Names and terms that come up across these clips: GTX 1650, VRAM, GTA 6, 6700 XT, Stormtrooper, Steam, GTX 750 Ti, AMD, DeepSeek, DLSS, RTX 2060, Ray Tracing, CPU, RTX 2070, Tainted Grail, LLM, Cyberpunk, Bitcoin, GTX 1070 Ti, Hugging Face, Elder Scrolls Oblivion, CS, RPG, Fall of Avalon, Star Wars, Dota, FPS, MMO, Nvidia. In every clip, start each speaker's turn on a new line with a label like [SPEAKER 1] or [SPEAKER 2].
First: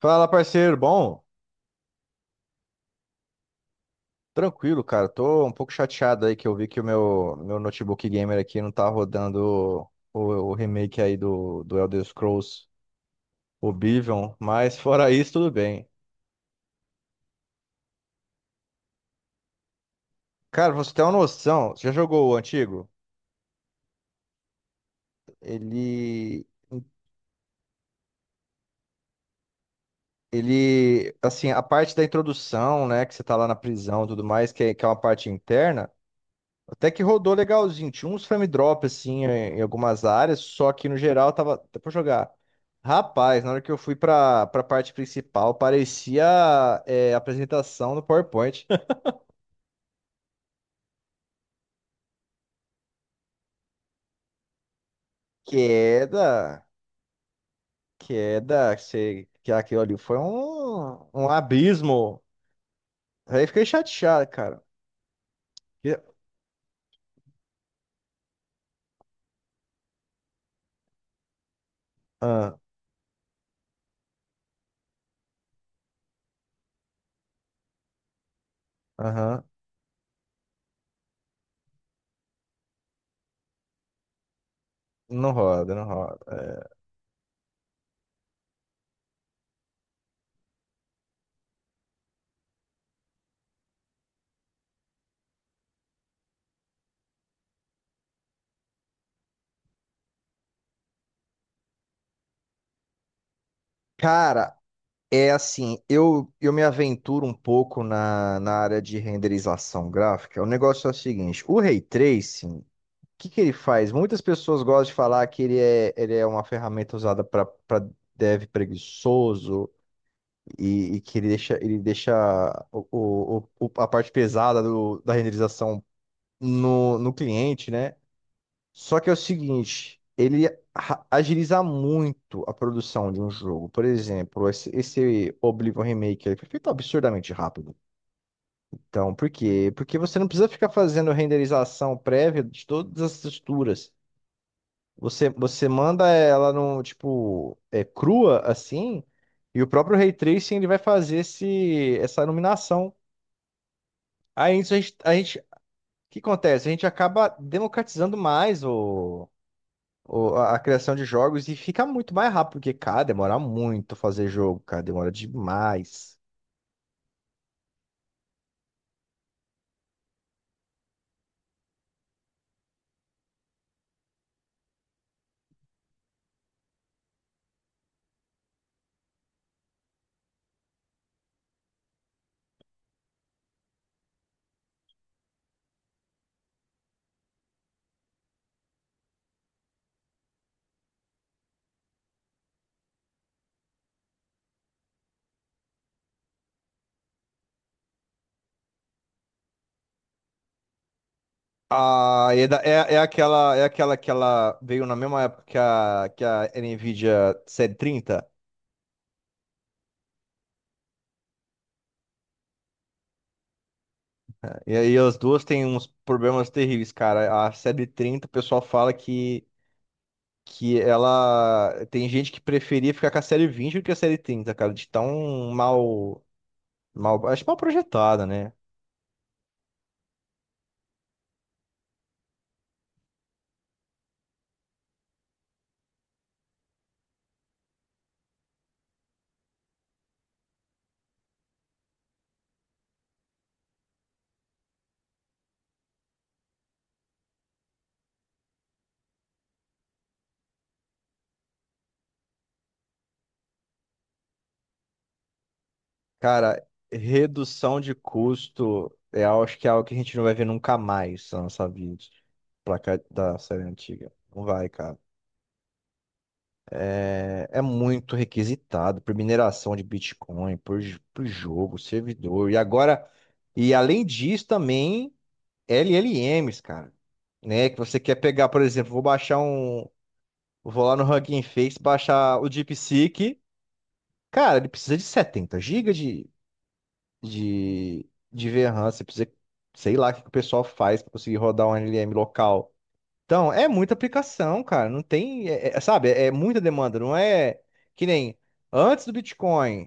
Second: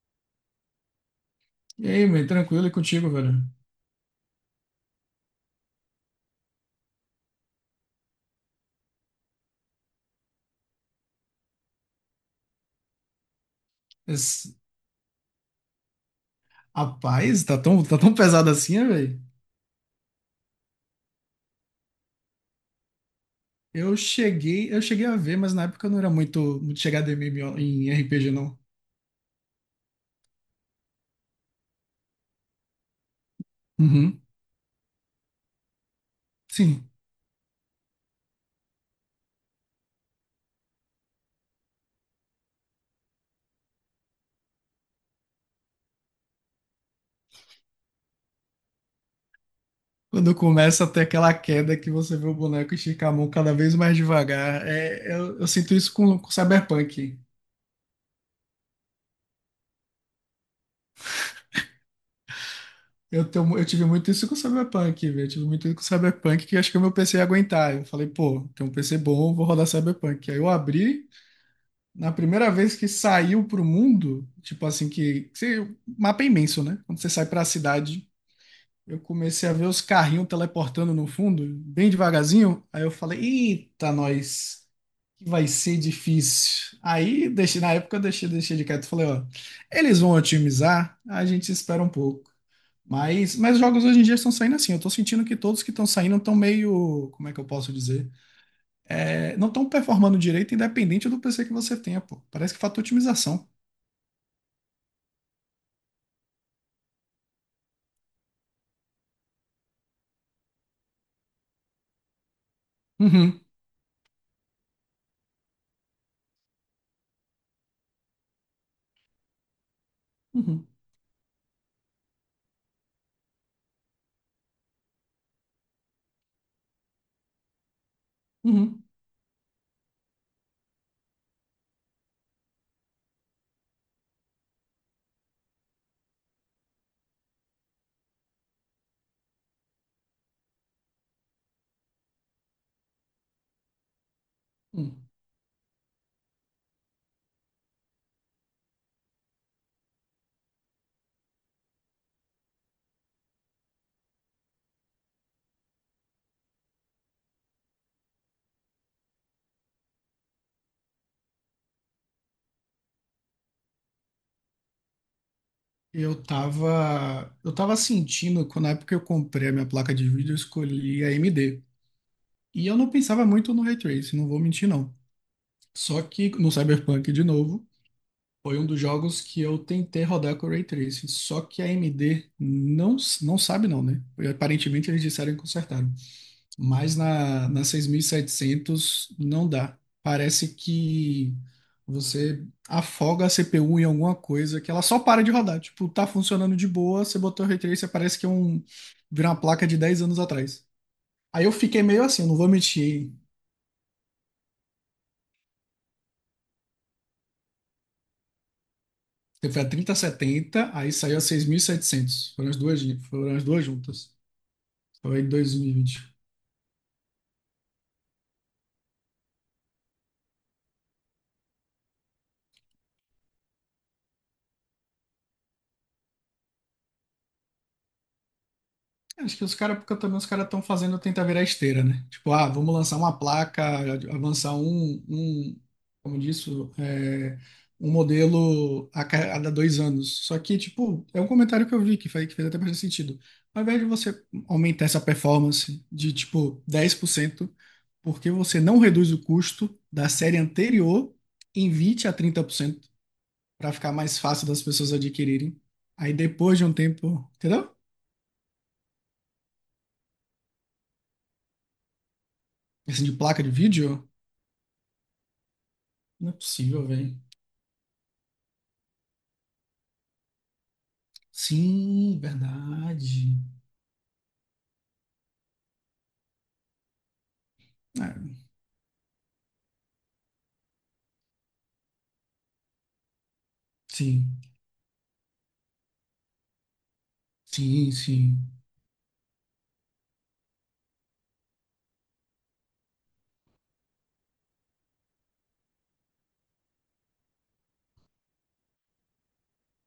[SPEAKER 1] Fala, parceiro. Bom,
[SPEAKER 2] E aí, man, tranquilo e contigo, velho?
[SPEAKER 1] tranquilo, cara. Tô um pouco chateado aí que eu vi que o meu notebook gamer aqui não tá rodando o remake aí do Elder Scrolls Oblivion,
[SPEAKER 2] Esse-
[SPEAKER 1] mas fora isso, tudo bem.
[SPEAKER 2] Rapaz, tá tão pesado assim, né, velho?
[SPEAKER 1] Cara, pra você ter uma noção, você já jogou o antigo?
[SPEAKER 2] Eu cheguei a ver, mas na época eu não era
[SPEAKER 1] Ele,
[SPEAKER 2] muito chegado em MMO em RPG, não.
[SPEAKER 1] ele, assim, a parte da introdução, né, que você tá lá na prisão e
[SPEAKER 2] Uhum.
[SPEAKER 1] tudo mais, que é uma parte interna. Até
[SPEAKER 2] Sim.
[SPEAKER 1] que rodou legalzinho. Tinha uns frame drop assim em algumas áreas, só que no geral tava até pra jogar. Rapaz, na hora que eu fui pra parte principal, parecia apresentação no PowerPoint.
[SPEAKER 2] Quando começa a ter aquela queda que você vê o boneco esticar a mão cada vez mais devagar. É, eu sinto isso com
[SPEAKER 1] Queda,
[SPEAKER 2] Cyberpunk.
[SPEAKER 1] queda, sei que aquilo ali foi um abismo.
[SPEAKER 2] Eu,
[SPEAKER 1] Aí
[SPEAKER 2] tenho, mu-
[SPEAKER 1] fiquei
[SPEAKER 2] eu tive muito
[SPEAKER 1] chateado,
[SPEAKER 2] isso com
[SPEAKER 1] cara.
[SPEAKER 2] Cyberpunk, velho. Eu tive muito isso com
[SPEAKER 1] Que-
[SPEAKER 2] Cyberpunk que eu acho que o meu PC ia aguentar. Eu falei, pô, tem um PC bom, vou rodar Cyberpunk. Aí eu abri. Na primeira
[SPEAKER 1] Ah.
[SPEAKER 2] vez que saiu pro mundo, tipo assim, que mapa é imenso, né? Quando você sai pra cidade, eu
[SPEAKER 1] Aham.
[SPEAKER 2] comecei a ver os carrinhos teleportando no fundo, bem devagarzinho. Aí eu falei, eita, nós, que
[SPEAKER 1] Não
[SPEAKER 2] vai
[SPEAKER 1] roda,
[SPEAKER 2] ser
[SPEAKER 1] não roda. É.
[SPEAKER 2] difícil. Aí, deixei, na época, eu deixei, deixei de quieto. Falei, ó, eles vão otimizar, a gente espera um pouco. Mas os jogos hoje em dia estão saindo assim. Eu tô sentindo que todos que estão saindo estão meio, como é que eu posso dizer? É, não estão performando direito independente do PC que você tenha, pô. Parece que falta otimização.
[SPEAKER 1] Cara, é assim, eu me aventuro um pouco na área de renderização gráfica. O negócio é o seguinte, o Ray Tracing, o que
[SPEAKER 2] Uhum,
[SPEAKER 1] que ele faz? Muitas pessoas gostam de falar que ele é uma ferramenta usada para dev preguiçoso
[SPEAKER 2] uhum,
[SPEAKER 1] e que ele deixa a parte pesada da renderização no cliente, né?
[SPEAKER 2] uhum,
[SPEAKER 1] Só que é o seguinte, ele agiliza muito a produção de um jogo. Por exemplo, esse Oblivion Remake ele foi feito absurdamente rápido. Então, por quê? Porque você não precisa ficar fazendo renderização prévia de todas as texturas.
[SPEAKER 2] uhum.
[SPEAKER 1] Você manda ela no, tipo, crua, assim, e o próprio Ray Tracing ele vai fazer essa iluminação. Aí isso o que acontece? A gente acaba democratizando mais a criação de jogos e fica muito mais rápido, porque, cara, demora muito fazer jogo, cara, demora demais.
[SPEAKER 2] Eu tava sentindo, quando na época que eu comprei a minha placa de vídeo, eu escolhi a AMD. E eu não pensava muito no Ray Tracing, não vou mentir não. Só que no Cyberpunk, de novo, foi um dos jogos que eu tentei rodar com o Ray Tracing. Só que a AMD não sabe não, né? E, aparentemente, eles disseram que consertaram. Mas na 6700 não dá. Parece que você afoga a CPU em alguma coisa que ela só para de rodar. Tipo, tá funcionando de boa, você botou o Ray Tracer, parece que é um, vira uma placa de 10 anos atrás. Aí eu fiquei meio assim, eu
[SPEAKER 1] Ah,
[SPEAKER 2] não
[SPEAKER 1] é,
[SPEAKER 2] vou
[SPEAKER 1] da-
[SPEAKER 2] mentir.
[SPEAKER 1] é aquela que ela veio na mesma época que a Nvidia série 30.
[SPEAKER 2] Você foi trinta setenta, aí saiu a seis mil e setecentos. Foram as duas juntas.
[SPEAKER 1] Né? E aí as
[SPEAKER 2] Foi em
[SPEAKER 1] duas
[SPEAKER 2] dois
[SPEAKER 1] têm
[SPEAKER 2] mil e
[SPEAKER 1] uns
[SPEAKER 2] vinte.
[SPEAKER 1] problemas terríveis, cara. A série 30, o pessoal fala que ela. Tem gente que preferia ficar com a série 20 do que a série 30, cara, de tão mal, acho que mal projetada, né?
[SPEAKER 2] É, acho que os caras, porque também os caras estão fazendo tentar virar esteira, né? Tipo, ah, vamos lançar uma placa, avançar como disso, é, um modelo a cada dois anos. Só que, tipo, é um comentário que eu vi que fez até bastante sentido. Ao invés de você aumentar essa performance de, tipo, 10%, porque você não reduz o custo da série anterior em 20 a 30% para ficar mais fácil das pessoas adquirirem. Aí depois
[SPEAKER 1] Cara,
[SPEAKER 2] de um tempo, entendeu?
[SPEAKER 1] redução de custo é acho que é algo que a gente não vai ver nunca mais na nossa vida. Pra cá
[SPEAKER 2] Assim, de
[SPEAKER 1] da
[SPEAKER 2] placa de
[SPEAKER 1] série
[SPEAKER 2] vídeo.
[SPEAKER 1] antiga. Não vai, cara.
[SPEAKER 2] Não é possível, velho.
[SPEAKER 1] É, muito requisitado por mineração de Bitcoin, por jogo,
[SPEAKER 2] Sim,
[SPEAKER 1] servidor. E agora,
[SPEAKER 2] verdade.
[SPEAKER 1] e além disso, também LLMs, cara. Né? Que você quer
[SPEAKER 2] Ah,
[SPEAKER 1] pegar, por exemplo, vou baixar um. Vou lá no Hugging Face, baixar o DeepSeek.
[SPEAKER 2] sim,
[SPEAKER 1] Cara, ele precisa de 70 GB de,
[SPEAKER 2] sim, sim.
[SPEAKER 1] de VRAM, você precisa, sei lá, o que que o pessoal faz para conseguir rodar um LLM local. Então, é muita aplicação, cara. Não tem, sabe, é muita demanda. Não é que nem antes do Bitcoin,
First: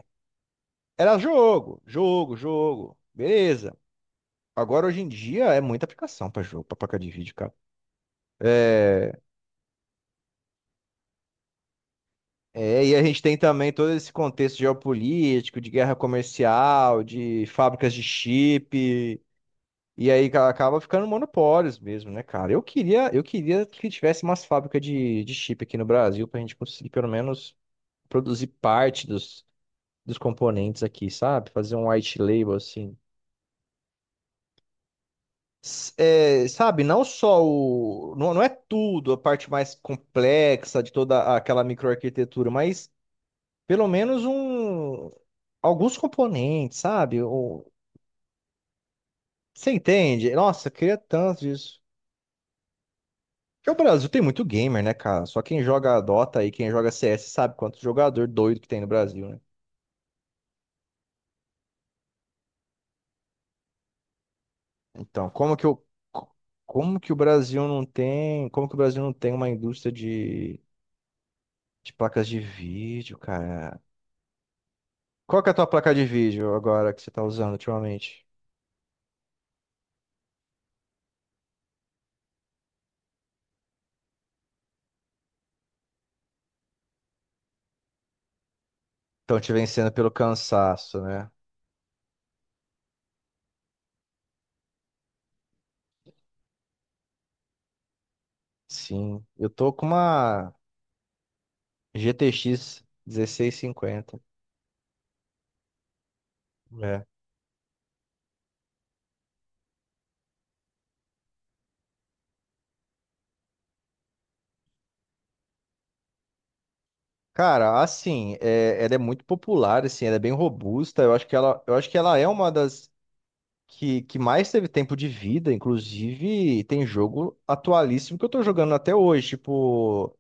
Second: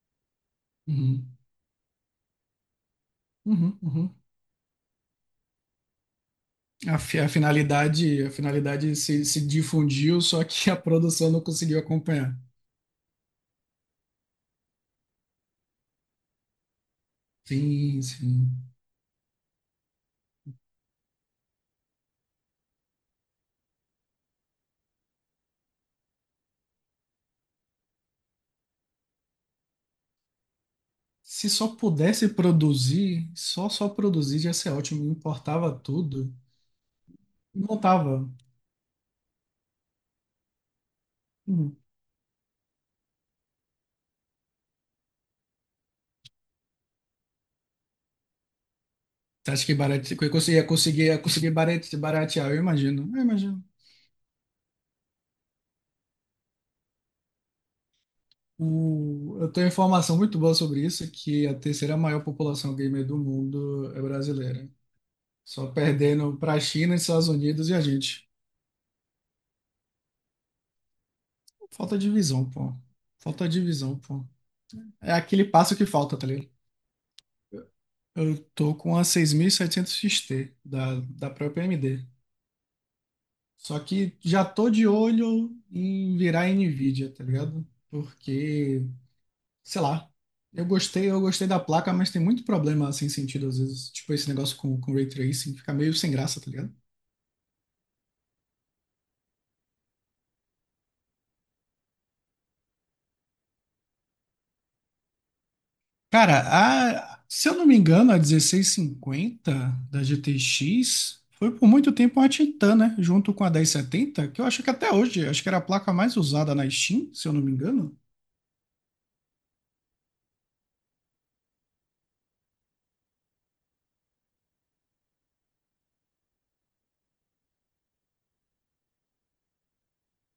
[SPEAKER 1] era
[SPEAKER 2] Uhum,
[SPEAKER 1] jogo, jogo, jogo, beleza.
[SPEAKER 2] uhum, uhum.
[SPEAKER 1] Agora, hoje em dia, é muita aplicação para jogo, para
[SPEAKER 2] A,
[SPEAKER 1] placa de
[SPEAKER 2] a
[SPEAKER 1] vídeo, cara.
[SPEAKER 2] finalidade, a finalidade
[SPEAKER 1] É,
[SPEAKER 2] se difundiu, só que a produção não conseguiu acompanhar.
[SPEAKER 1] e a gente tem também todo esse contexto geopolítico, de guerra comercial, de fábricas
[SPEAKER 2] Sim,
[SPEAKER 1] de
[SPEAKER 2] sim.
[SPEAKER 1] chip. E aí acaba ficando monopólios mesmo, né, cara? Eu queria que tivesse umas fábricas de chip aqui no Brasil pra gente conseguir pelo menos produzir parte dos componentes aqui,
[SPEAKER 2] Se
[SPEAKER 1] sabe?
[SPEAKER 2] só
[SPEAKER 1] Fazer um white
[SPEAKER 2] pudesse
[SPEAKER 1] label assim.
[SPEAKER 2] produzir, só produzir já ia ser ótimo. Importava
[SPEAKER 1] S-
[SPEAKER 2] tudo.
[SPEAKER 1] é, sabe, não só
[SPEAKER 2] Montava.
[SPEAKER 1] o. Não, não é tudo, a parte mais complexa de toda aquela
[SPEAKER 2] Uhum.
[SPEAKER 1] microarquitetura, mas pelo menos alguns componentes, sabe?
[SPEAKER 2] Você acha
[SPEAKER 1] Você
[SPEAKER 2] que barate... que
[SPEAKER 1] entende?
[SPEAKER 2] eu ia
[SPEAKER 1] Nossa, eu queria
[SPEAKER 2] conseguir,
[SPEAKER 1] tanto disso.
[SPEAKER 2] baratear? Eu imagino. Eu imagino.
[SPEAKER 1] Porque o Brasil tem muito gamer, né, cara? Só quem joga Dota e quem joga CS sabe quanto jogador doido que tem no Brasil,
[SPEAKER 2] O,
[SPEAKER 1] né?
[SPEAKER 2] eu tenho informação muito boa sobre isso, que a terceira maior população gamer do mundo é brasileira.
[SPEAKER 1] Então,
[SPEAKER 2] Só perdendo para a China, Estados Unidos e a gente.
[SPEAKER 1] Como que o Brasil não tem uma indústria de
[SPEAKER 2] Falta de
[SPEAKER 1] placas de
[SPEAKER 2] visão, pô.
[SPEAKER 1] vídeo,
[SPEAKER 2] Falta de
[SPEAKER 1] cara?
[SPEAKER 2] visão, pô. É
[SPEAKER 1] Qual
[SPEAKER 2] aquele
[SPEAKER 1] que é a tua
[SPEAKER 2] passo que
[SPEAKER 1] placa de
[SPEAKER 2] falta, tá ligado?
[SPEAKER 1] vídeo agora que você tá usando ultimamente?
[SPEAKER 2] Eu tô com a 6700 XT da, da própria AMD. Só que já tô de olho em virar Nvidia, tá ligado? Porque
[SPEAKER 1] Estão te
[SPEAKER 2] sei
[SPEAKER 1] vencendo
[SPEAKER 2] lá.
[SPEAKER 1] pelo
[SPEAKER 2] Eu
[SPEAKER 1] cansaço,
[SPEAKER 2] gostei, eu
[SPEAKER 1] né?
[SPEAKER 2] gostei da placa, mas tem muito problema sem sentido às vezes. Tipo, esse negócio com Ray Tracing fica meio sem graça, tá ligado?
[SPEAKER 1] Sim, eu tô com uma GTX 1650.
[SPEAKER 2] Cara, a, se eu não me engano, a dezesseis cinquenta da GTX foi por muito tempo uma Titan, né? Junto com a dez setenta, que eu acho que até hoje, acho que era a placa mais usada na Steam, se eu não me engano.
[SPEAKER 1] Cara, assim, ela é muito popular, assim, ela é bem robusta. Eu acho que ela é uma das que mais teve tempo de vida. Inclusive, tem jogo atualíssimo que eu tô jogando até hoje. Tipo,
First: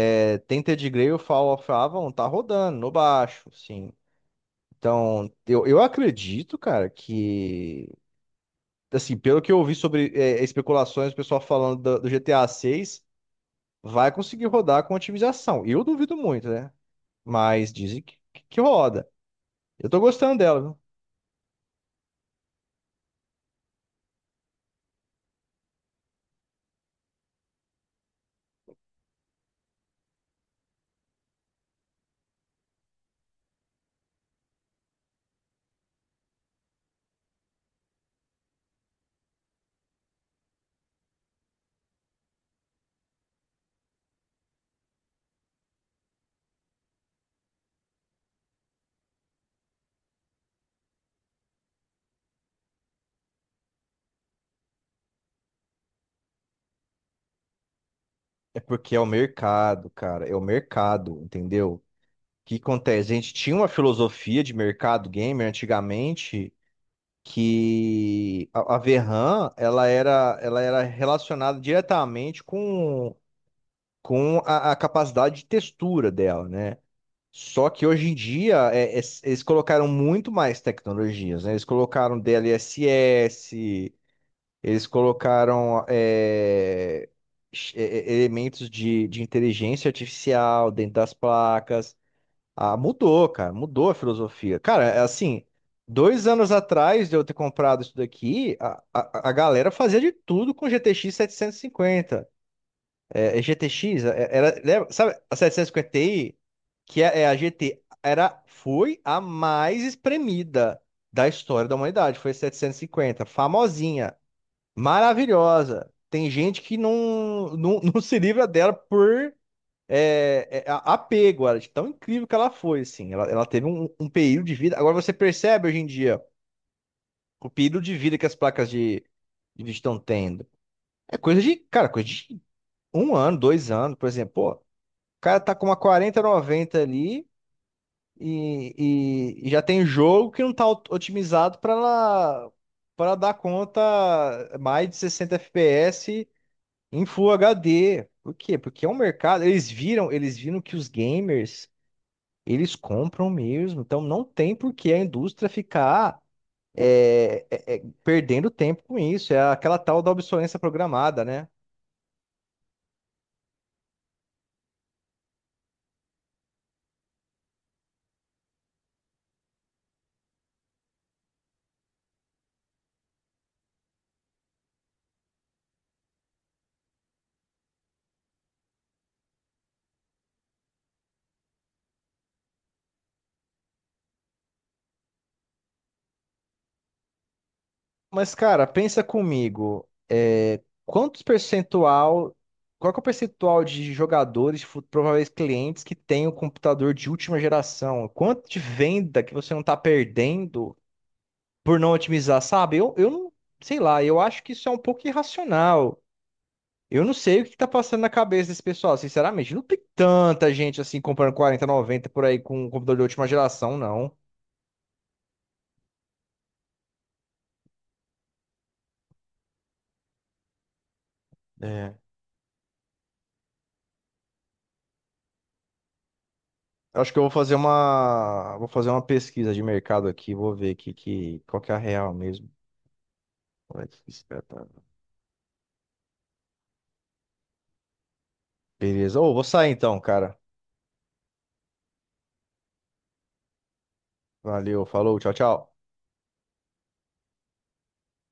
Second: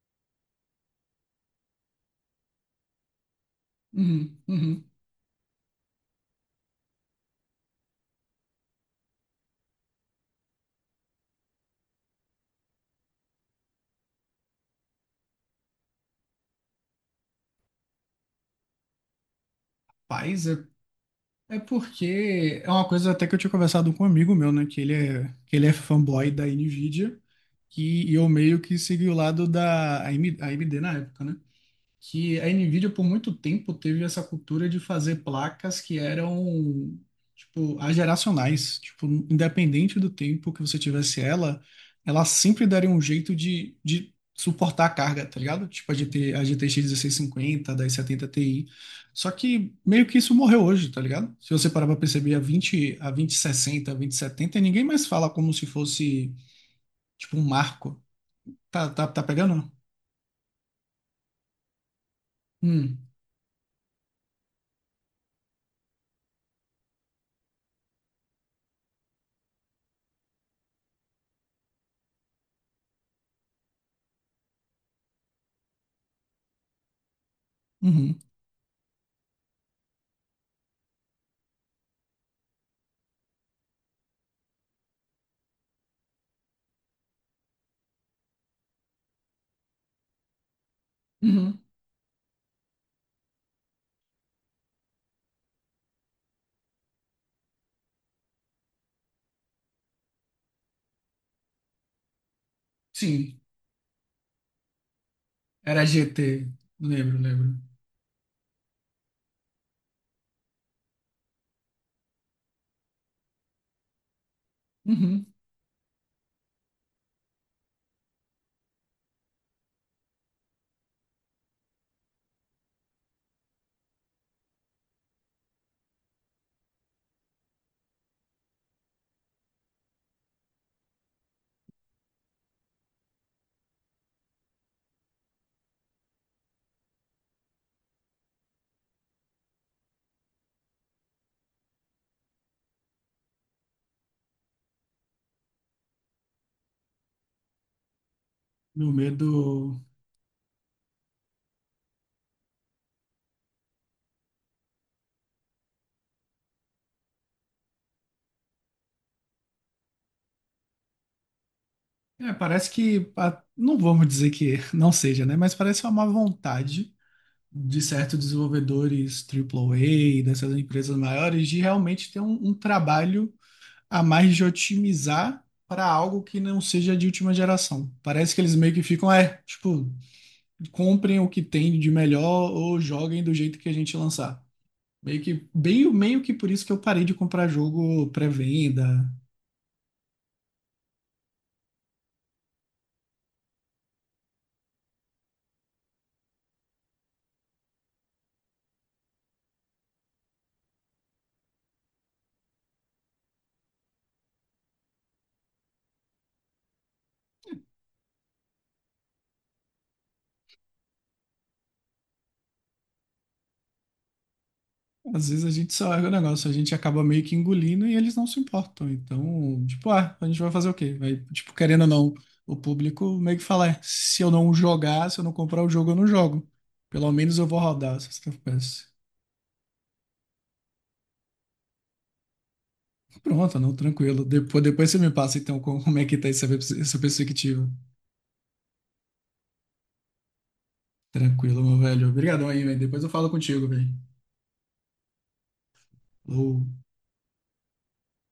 [SPEAKER 1] Tainted Grail, Fall of Avalon, tá rodando no baixo, sim.
[SPEAKER 2] Uhum, uhum.
[SPEAKER 1] Então, eu acredito, cara, que, assim, pelo que eu ouvi sobre especulações, o pessoal falando do GTA 6, vai conseguir rodar com otimização. Eu duvido muito, né? Mas dizem que roda. Eu tô gostando
[SPEAKER 2] Paz,
[SPEAKER 1] dela, viu?
[SPEAKER 2] é porque é uma coisa até que eu tinha conversado com um amigo meu, né? Que ele é fanboy da Nvidia, que e eu meio que segui o lado da AMD na época, né? Que a Nvidia por muito tempo teve essa cultura de fazer placas que eram tipo ageracionais, tipo independente do tempo que você tivesse ela, ela sempre daria um jeito de suportar a carga, tá ligado? Tipo a GTX 1650, a 1070 Ti. Só que meio que isso morreu hoje, tá ligado? Se você parar pra perceber a vinte sessenta, a vinte setenta, ninguém mais fala como se fosse tipo um marco.
[SPEAKER 1] É
[SPEAKER 2] Tá,
[SPEAKER 1] porque é o
[SPEAKER 2] tá pegando?
[SPEAKER 1] mercado, cara. É o mercado, entendeu? O que
[SPEAKER 2] Hum,
[SPEAKER 1] acontece? A gente tinha uma filosofia de mercado gamer antigamente que a VRAM, ela era relacionada diretamente com a capacidade de textura dela, né? Só que hoje em
[SPEAKER 2] uhum,
[SPEAKER 1] dia eles colocaram muito mais tecnologias, né? Eles colocaram DLSS. Eles colocaram elementos de inteligência artificial dentro das
[SPEAKER 2] uhum.
[SPEAKER 1] placas. Ah, mudou, cara, mudou a filosofia. Cara, é assim, 2 anos atrás de eu ter comprado isso daqui, a galera fazia de tudo com GTX 750. É,
[SPEAKER 2] Sim.
[SPEAKER 1] é GTX, sabe a setecentos e
[SPEAKER 2] Era
[SPEAKER 1] cinquenta
[SPEAKER 2] GT,
[SPEAKER 1] Ti, que
[SPEAKER 2] lembro,
[SPEAKER 1] é a
[SPEAKER 2] lembro.
[SPEAKER 1] GT, era, foi a mais espremida da história da humanidade, foi a 750, famosinha.
[SPEAKER 2] Uhum.
[SPEAKER 1] Maravilhosa. Tem gente que não, não, não se livra dela por apego, ela, de tão incrível que ela foi, assim. Ela teve um período de vida. Agora você percebe hoje em dia o período de vida que as placas de vídeo estão tendo. É coisa de, cara, coisa de 1 ano, 2 anos, por exemplo. Pô, o cara tá com uma 4090 ali e, e já tem jogo que não tá otimizado pra ela, para dar conta mais de 60 FPS em Full HD. Por quê? Porque é
[SPEAKER 2] Meu
[SPEAKER 1] um mercado. Eles
[SPEAKER 2] medo.
[SPEAKER 1] viram, eles viram que os gamers, eles compram mesmo. Então não tem por que a indústria ficar perdendo tempo com isso. É aquela tal da obsolescência programada, né?
[SPEAKER 2] É, parece que. Ah, não vamos dizer que não seja, né? Mas parece uma má vontade de certos desenvolvedores triplo A, dessas empresas maiores, de realmente ter um trabalho a mais de otimizar para algo que não seja de última geração. Parece que eles meio que ficam, é, tipo, comprem o que tem de melhor ou joguem do jeito que a gente lançar. Meio que, bem, meio que por isso que eu parei de comprar jogo
[SPEAKER 1] Mas, cara, pensa
[SPEAKER 2] pré-venda.
[SPEAKER 1] comigo. É, quantos percentual. Qual que é o percentual de jogadores, prováveis clientes que tem um computador de última geração? Quanto de venda que você não está perdendo por não otimizar, sabe? Eu não sei lá, eu acho que isso é um pouco irracional. Eu não sei o que tá passando na cabeça desse pessoal, sinceramente. Não tem tanta gente assim comprando 4090 por aí com um computador de última geração, não.
[SPEAKER 2] Às vezes a gente só é o negócio, a gente acaba meio que engolindo e eles não se importam. Então, tipo, ah, a gente vai fazer o quê? Vai, tipo, querendo ou
[SPEAKER 1] É.
[SPEAKER 2] não, o público meio que fala, é, se eu não jogar, se eu não comprar o jogo, eu não jogo.
[SPEAKER 1] Eu
[SPEAKER 2] Pelo
[SPEAKER 1] acho que eu vou
[SPEAKER 2] menos eu
[SPEAKER 1] fazer
[SPEAKER 2] vou rodar 60
[SPEAKER 1] uma, vou
[SPEAKER 2] FPS.
[SPEAKER 1] fazer uma pesquisa de mercado aqui, vou ver aqui que qual que é a real mesmo.
[SPEAKER 2] Pronto, não,
[SPEAKER 1] Olha que
[SPEAKER 2] tranquilo.
[SPEAKER 1] esse tá-
[SPEAKER 2] Depois, depois você me passa, então, como é que tá essa, essa perspectiva.
[SPEAKER 1] Beleza. Ô, vou sair então, cara.
[SPEAKER 2] Tranquilo, meu velho. Obrigadão aí, velho. Depois eu falo contigo, velho.
[SPEAKER 1] Valeu, falou, tchau, tchau.
[SPEAKER 2] Falou.